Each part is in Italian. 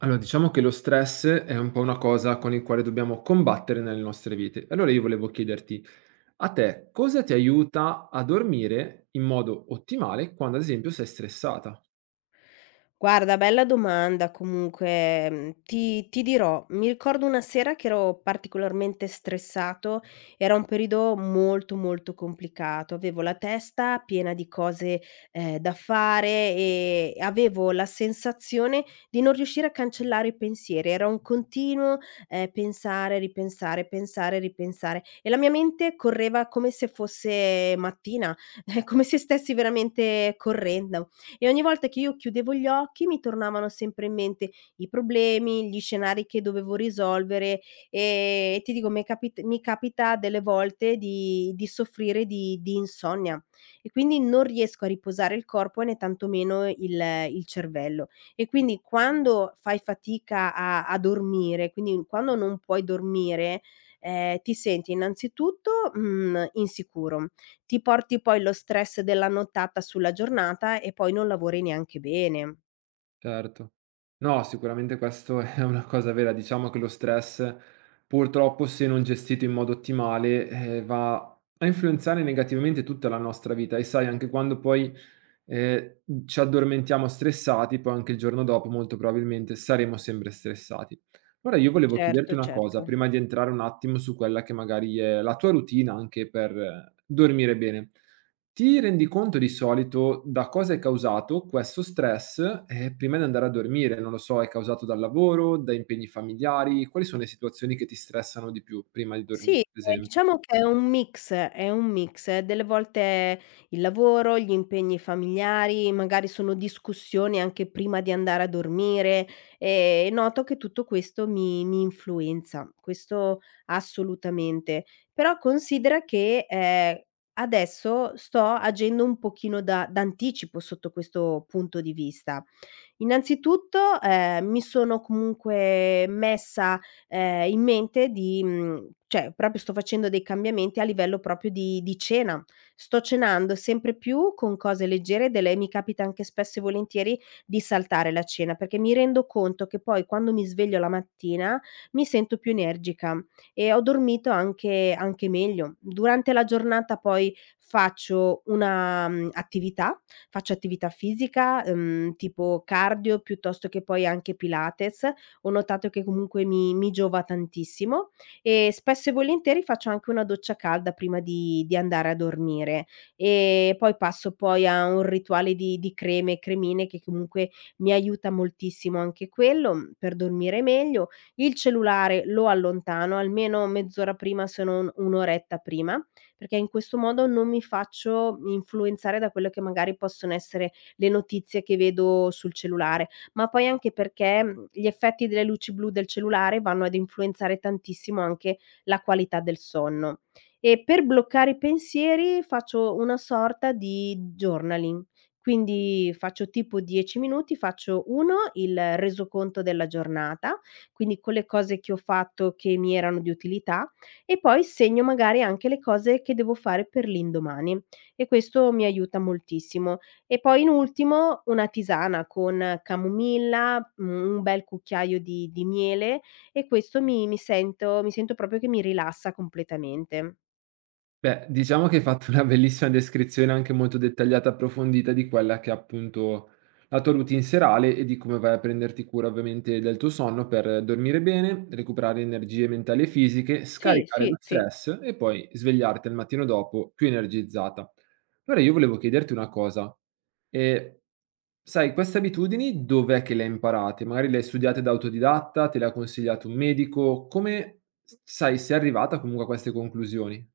Allora, diciamo che lo stress è un po' una cosa con il quale dobbiamo combattere nelle nostre vite. Allora io volevo chiederti, a te cosa ti aiuta a dormire in modo ottimale quando ad esempio sei stressata? Guarda, bella domanda comunque, ti dirò, mi ricordo una sera che ero particolarmente stressato, era un periodo molto, molto complicato, avevo la testa piena di cose, da fare e avevo la sensazione di non riuscire a cancellare i pensieri, era un continuo, pensare, ripensare e la mia mente correva come se fosse mattina, come se stessi veramente correndo e ogni volta che io chiudevo gli occhi mi tornavano sempre in mente i problemi, gli scenari che dovevo risolvere, e ti dico mi capita delle volte di soffrire di insonnia e quindi non riesco a riposare il corpo né tantomeno il cervello. E quindi quando fai fatica a dormire, quindi quando non puoi dormire, ti senti innanzitutto, insicuro. Ti porti poi lo stress della nottata sulla giornata e poi non lavori neanche bene. Certo. No, sicuramente questo è una cosa vera. Diciamo che lo stress purtroppo se non gestito in modo ottimale va a influenzare negativamente tutta la nostra vita e sai anche quando poi ci addormentiamo stressati, poi anche il giorno dopo molto probabilmente saremo sempre stressati. Ora io volevo chiederti Certo, una certo. cosa, prima di entrare un attimo su quella che magari è la tua routine anche per dormire bene. Ti rendi conto di solito da cosa è causato questo stress, prima di andare a dormire? Non lo so, è causato dal lavoro, da impegni familiari? Quali sono le situazioni che ti stressano di più prima di Sì, dormire, per esempio? diciamo che è un mix. Delle volte il lavoro, gli impegni familiari, magari sono discussioni anche prima di andare a dormire, e noto che tutto questo mi influenza, questo assolutamente. Però considera che, adesso sto agendo un pochino da d'anticipo sotto questo punto di vista. Innanzitutto, mi sono comunque messa, in mente di cioè proprio sto facendo dei cambiamenti a livello proprio di cena. Sto cenando sempre più con cose leggere, delle mi capita anche spesso e volentieri di saltare la cena, perché mi rendo conto che poi quando mi sveglio la mattina mi sento più energica e ho dormito anche meglio. Durante la giornata poi faccio una, mhmm, attività faccio attività fisica, tipo cardio piuttosto che poi anche Pilates. Ho notato che comunque mi giova tantissimo e spesso e volentieri faccio anche una doccia calda prima di andare a dormire. E poi passo poi a un rituale di creme e cremine che comunque mi aiuta moltissimo anche quello, per dormire meglio. Il cellulare lo allontano, almeno mezz'ora prima se non un'oretta prima perché in questo modo non mi faccio influenzare da quello che magari possono essere le notizie che vedo sul cellulare, ma poi anche perché, gli effetti delle luci blu del cellulare vanno ad influenzare tantissimo anche la qualità del sonno. E per bloccare i pensieri faccio una sorta di journaling, quindi faccio tipo 10 minuti, faccio 1 il resoconto della giornata, quindi con le cose che ho fatto che mi erano di utilità, e poi segno magari anche le cose che devo fare per l'indomani e questo mi aiuta moltissimo. E poi in ultimo una tisana con camomilla, un bel cucchiaio di miele e questo mi sento proprio che mi rilassa completamente. Beh, diciamo che hai fatto una bellissima descrizione anche molto dettagliata e approfondita di quella che è appunto la tua routine serale e di come vai a prenderti cura ovviamente del tuo sonno per dormire bene, recuperare energie mentali e fisiche, Sì, scaricare sì, lo sì. stress e poi svegliarti al mattino dopo più energizzata. Allora io volevo chiederti una cosa. E sai, queste abitudini dov'è che le hai imparate? Magari le hai studiate da autodidatta, te le ha consigliato un medico? Come sai, sei arrivata comunque a queste conclusioni?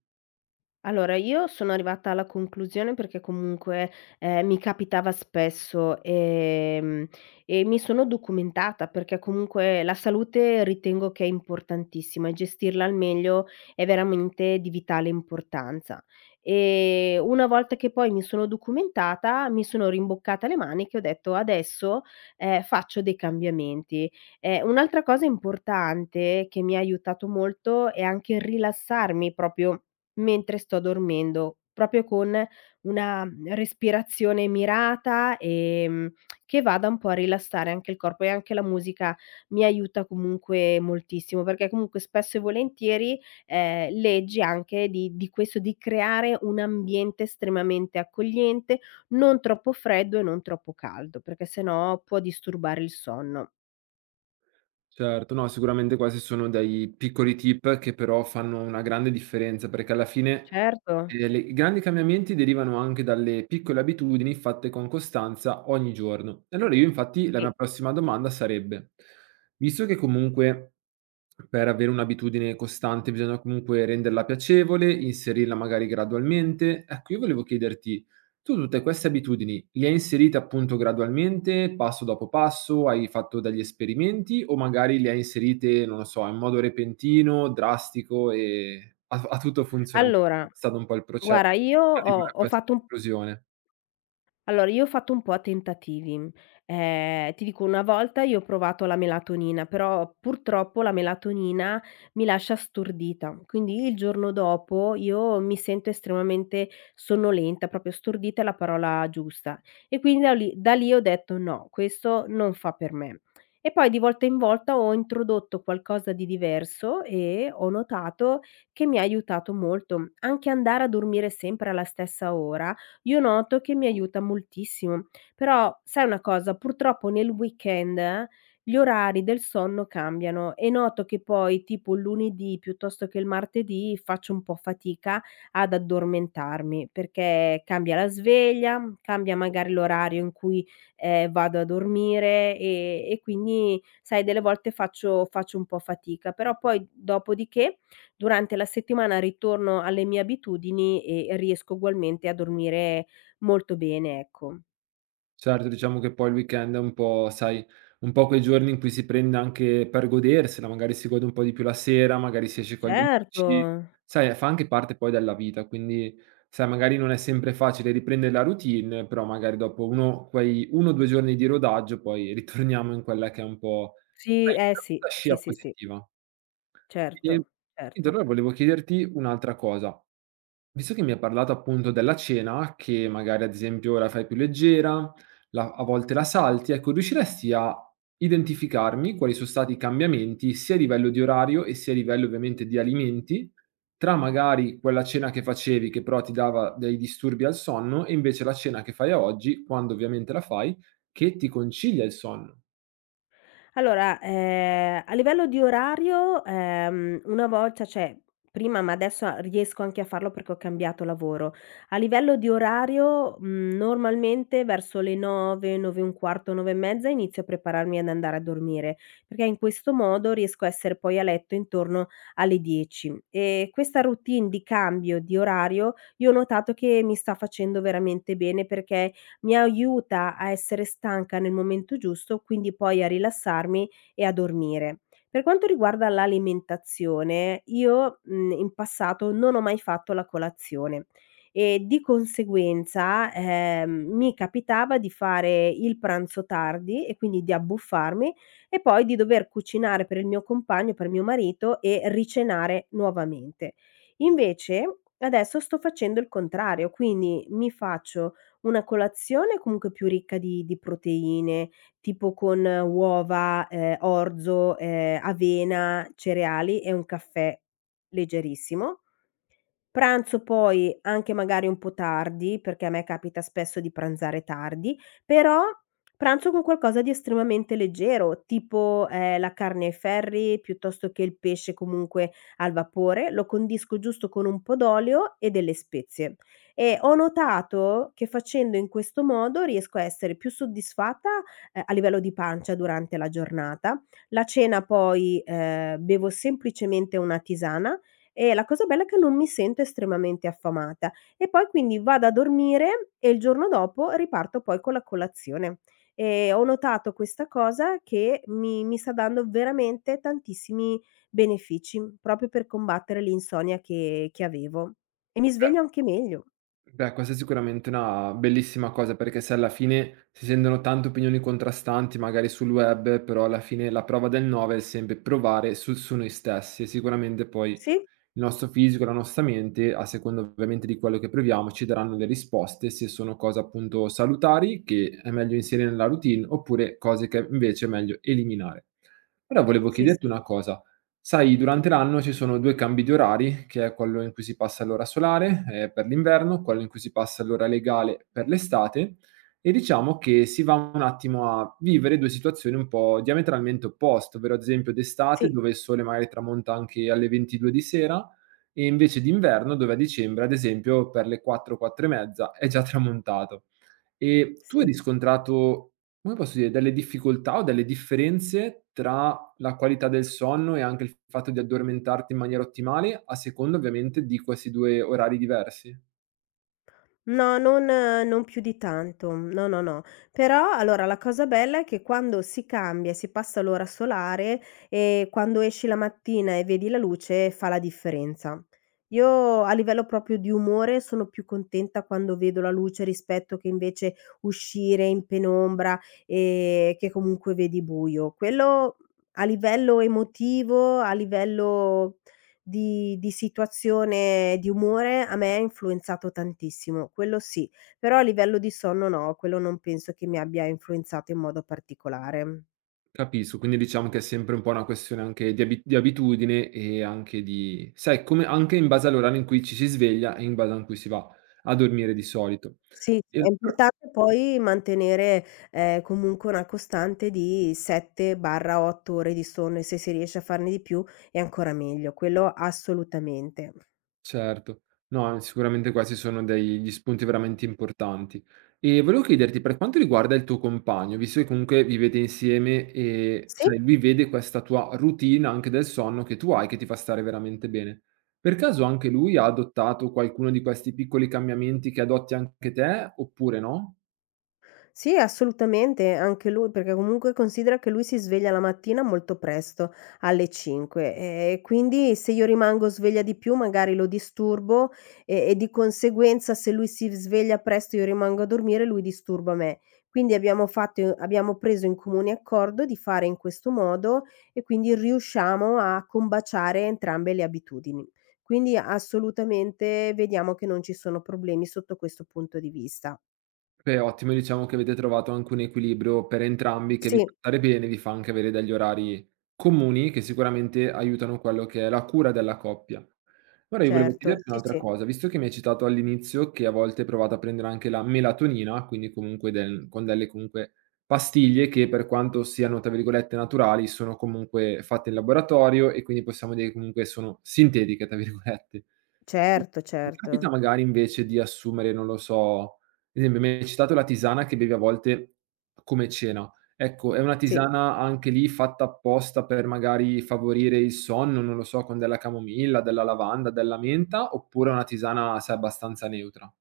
Allora, io sono arrivata alla conclusione perché comunque, mi capitava spesso, e mi sono documentata perché comunque la salute ritengo che è importantissima e gestirla al meglio è veramente di vitale importanza. Una volta che poi mi sono documentata, mi sono rimboccata le maniche e ho detto: "Adesso, faccio dei cambiamenti". Un'altra cosa importante che mi ha aiutato molto è anche rilassarmi proprio mentre sto dormendo, proprio con una, respirazione mirata, che vada un po' a rilassare anche il corpo e anche la musica mi aiuta comunque moltissimo, perché comunque spesso e volentieri, leggi anche di questo, di creare un ambiente estremamente accogliente, non troppo freddo e non troppo caldo, perché se no può disturbare il sonno. Certo, no, sicuramente questi sono dei piccoli tip che però fanno una grande differenza, perché alla fine, Certo, le i grandi cambiamenti derivano anche dalle piccole abitudini fatte con costanza ogni giorno. E allora io infatti la mia sì. prossima domanda sarebbe: visto che comunque per avere un'abitudine costante bisogna comunque renderla piacevole, inserirla magari gradualmente, ecco io volevo chiederti tu tutte queste abitudini le hai inserite appunto gradualmente, passo dopo passo, hai fatto degli esperimenti o magari le hai inserite, non lo so, in modo repentino, drastico e ha tutto funzionato? Allora, È stato un po' il processo guarda io per ho arrivare a ho questa fatto un conclusione. Allora, io ho fatto un po' a tentativi. Ti dico, una volta io ho provato la melatonina, però purtroppo la melatonina mi lascia stordita, quindi il giorno dopo io mi sento estremamente sonnolenta, proprio stordita è la parola giusta. E quindi da lì ho detto: "No, questo non fa per me". E poi di volta in volta ho introdotto qualcosa di diverso e ho notato che mi ha aiutato molto. Anche andare a dormire sempre alla stessa ora io noto che mi aiuta moltissimo. Però sai una cosa, purtroppo nel weekend gli orari del sonno cambiano e noto che poi tipo il lunedì piuttosto che il martedì faccio un po' fatica ad addormentarmi perché cambia la sveglia, cambia magari l'orario in cui, vado a dormire e quindi sai delle volte faccio un po' fatica. Però poi dopodiché durante la settimana ritorno alle mie abitudini e riesco ugualmente a dormire molto bene, ecco. Certo, diciamo che poi il weekend è un po' sai, un po' quei giorni in cui si prende anche per godersela, magari si gode un po' di più la sera, magari si esce con gli Certo. amici. Sai, fa anche parte poi della vita, quindi sai, magari non è sempre facile riprendere la routine, però magari dopo uno quei 1 o 2 giorni di rodaggio poi ritorniamo in quella che è un po' Sì, sai, eh sì, la sì, scia sì, sì, positiva. Ehm, certo, niente, certo. allora volevo chiederti un'altra cosa. Visto che mi hai parlato appunto della cena, che magari ad esempio la fai più leggera, la a volte la salti, ecco, riusciresti a identificarmi quali sono stati i cambiamenti, sia a livello di orario e sia a livello ovviamente di alimenti, tra magari quella cena che facevi, che però ti dava dei disturbi al sonno, e invece la cena che fai a oggi, quando ovviamente la fai, che ti concilia il sonno? Allora, a livello di orario, una volta cioè prima, ma adesso a riesco anche a farlo perché ho cambiato lavoro. A livello di orario, normalmente verso le 9, 9 e un quarto, 9 e mezza inizio a prepararmi ad andare a dormire, perché in questo modo riesco a essere poi a letto intorno alle 10. Questa routine di cambio di orario, io ho notato che mi sta facendo veramente bene perché mi aiuta a essere stanca nel momento giusto, quindi poi a rilassarmi e a dormire. Per quanto riguarda l'alimentazione, io, in passato non ho mai fatto la colazione e di conseguenza, mi capitava di fare il pranzo tardi e quindi di abbuffarmi e poi di dover cucinare per il mio compagno, per mio marito e ricenare nuovamente. Invece adesso sto facendo il contrario, quindi mi faccio una colazione comunque più ricca di proteine, tipo con uova, orzo, avena, cereali e un caffè leggerissimo. Pranzo poi anche magari un po' tardi, perché a me capita spesso di pranzare tardi, però pranzo con qualcosa di estremamente leggero, tipo, la carne ai ferri piuttosto che il pesce comunque al vapore, lo condisco giusto con un po' d'olio e delle spezie. E ho notato che facendo in questo modo riesco a essere più soddisfatta, a livello di pancia durante la giornata. La cena poi, bevo semplicemente una tisana e la cosa bella è che non mi sento estremamente affamata e poi quindi vado a dormire e il giorno dopo riparto poi con la colazione. E ho notato questa cosa che mi sta dando veramente tantissimi benefici, proprio per combattere l'insonnia che avevo. E mi sveglio anche meglio. Beh, questa è sicuramente una bellissima cosa, perché se alla fine si sentono tante opinioni contrastanti, magari sul web, però alla fine la prova del 9 è sempre provare su noi stessi e sicuramente poi il Sì, nostro fisico, la nostra mente, a seconda ovviamente di quello che proviamo, ci daranno le risposte se sono cose appunto salutari che è meglio inserire nella routine oppure cose che invece è meglio eliminare. Ora volevo sì, chiederti sì, una cosa, sai durante l'anno ci sono 2 cambi di orari, che è quello in cui si passa all'ora solare, per l'inverno, quello in cui si passa all'ora legale per l'estate e diciamo che si va un attimo a vivere 2 situazioni un po' diametralmente opposte, ovvero ad esempio d'estate sì, dove il sole magari tramonta anche alle 22 di sera e invece d'inverno, dove a dicembre, ad esempio, per le 4, 4 e mezza è già tramontato. E tu hai sì. riscontrato, come posso dire, delle difficoltà o delle differenze tra la qualità del sonno e anche il fatto di addormentarti in maniera ottimale, a seconda ovviamente di questi 2 orari diversi? No, non più di tanto. No, no, no. Però allora la cosa bella è che quando si cambia e si passa all'ora solare, quando esci la mattina e vedi la luce fa la differenza. Io a livello proprio di umore sono più contenta quando vedo la luce rispetto che invece uscire in penombra, che comunque vedi buio. Quello a livello emotivo, a livello di situazione, di umore a me ha influenzato tantissimo, quello sì, però a livello di sonno no, quello non penso che mi abbia influenzato in modo particolare. Capisco, quindi diciamo che è sempre un po' una questione anche di abi di abitudine e anche di sai, come anche in base all'orario in cui ci si sveglia e in base a in cui si va a dormire di solito. Sì, sì, E è allora importante poi mantenere, comunque una costante di 7/8 ore di sonno e se si riesce a farne di più è ancora meglio, quello assolutamente. certo. No, sicuramente questi sono degli spunti veramente importanti. E volevo chiederti, per quanto riguarda il tuo compagno, visto che comunque vivete insieme e Sì. sai, lui vede questa tua routine anche del sonno che tu hai, che ti fa stare veramente bene. Per caso anche lui ha adottato qualcuno di questi piccoli cambiamenti che adotti anche te, oppure no? Sì, assolutamente, anche lui, perché comunque considera che lui si sveglia la mattina molto presto, alle 5, e quindi se io rimango sveglia di più magari lo disturbo e di conseguenza se lui si sveglia presto e io rimango a dormire, lui disturba me. Quindi abbiamo preso in comune accordo di fare in questo modo e quindi riusciamo a combaciare entrambe le abitudini. Quindi assolutamente vediamo che non ci sono problemi sotto questo punto di vista. Beh, ottimo diciamo che avete trovato anche un equilibrio per entrambi che vi fa Sì. stare bene, vi fa anche avere degli orari comuni che sicuramente aiutano quello che è la cura della coppia. Ora io volevo Certo, chiederti sì, un'altra sì, cosa, visto che mi hai citato all'inizio che a volte provate a prendere anche la melatonina, quindi comunque del con delle comunque pastiglie che per quanto siano, tra virgolette, "naturali" sono comunque fatte in laboratorio e quindi possiamo dire che comunque sono "sintetiche" tra virgolette. certo, Ti capita certo. magari invece di assumere, non lo so, per esempio mi hai citato la tisana che bevi a volte come cena. Ecco, è una Sì. tisana anche lì fatta apposta per magari favorire il sonno, non lo so, con della camomilla, della lavanda, della menta, oppure è una tisana, sai, abbastanza neutra?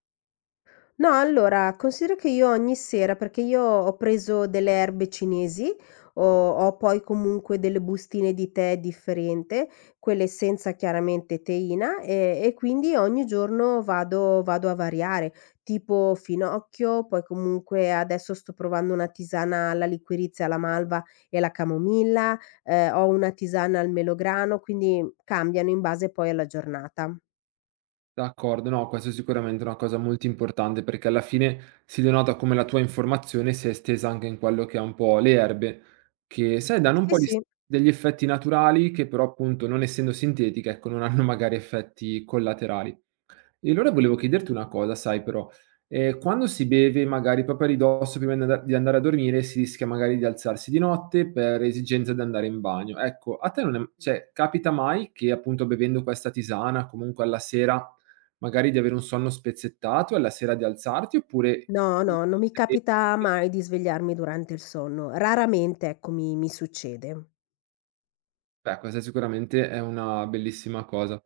No, allora considera che io ogni sera perché io ho preso delle erbe cinesi, ho ho poi comunque delle bustine di tè differente, quelle senza chiaramente teina, e quindi ogni giorno vado a variare, tipo finocchio, poi comunque adesso sto provando una tisana alla liquirizia, alla malva e alla camomilla, ho una tisana al melograno, quindi cambiano in base poi alla giornata. D'accordo, no, questo è sicuramente una cosa molto importante perché alla fine si denota come la tua informazione sia estesa anche in quello che è un po' le erbe, che sai danno un Sì, po' di s sì. degli effetti naturali che però appunto non essendo sintetiche, ecco, non hanno magari effetti collaterali. E allora volevo chiederti una cosa, sai però, quando si beve magari proprio a ridosso prima di anda di andare a dormire, si rischia magari di alzarsi di notte per esigenza di andare in bagno. Ecco, a te non è cioè capita mai che appunto bevendo questa tisana, comunque alla sera magari di avere un sonno spezzettato e alla sera di alzarti oppure No, no, non mi capita mai di svegliarmi durante il sonno. Raramente, ecco, mi succede. beh, questa sicuramente è una bellissima cosa.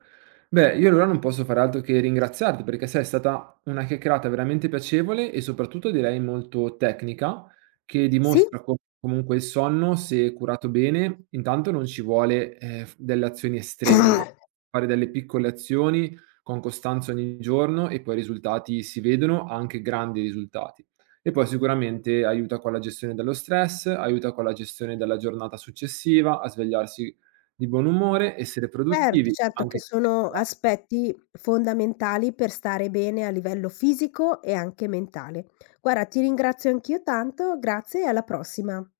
Beh, io allora non posso fare altro che ringraziarti perché sai, è stata una chiacchierata veramente piacevole e soprattutto direi molto tecnica, che Sì, dimostra comunque il sonno, se curato bene, intanto non ci vuole delle azioni estreme, ma fare delle piccole azioni con costanza ogni giorno e poi i risultati si vedono, anche grandi risultati. E poi sicuramente aiuta con la gestione dello stress, aiuta con la gestione della giornata successiva, a svegliarsi di buon umore, essere certo, produttivi, certo che anche sono esercitarsi. aspetti fondamentali per stare bene a livello fisico e anche mentale. Guarda, ti ringrazio anch'io tanto, grazie e alla prossima.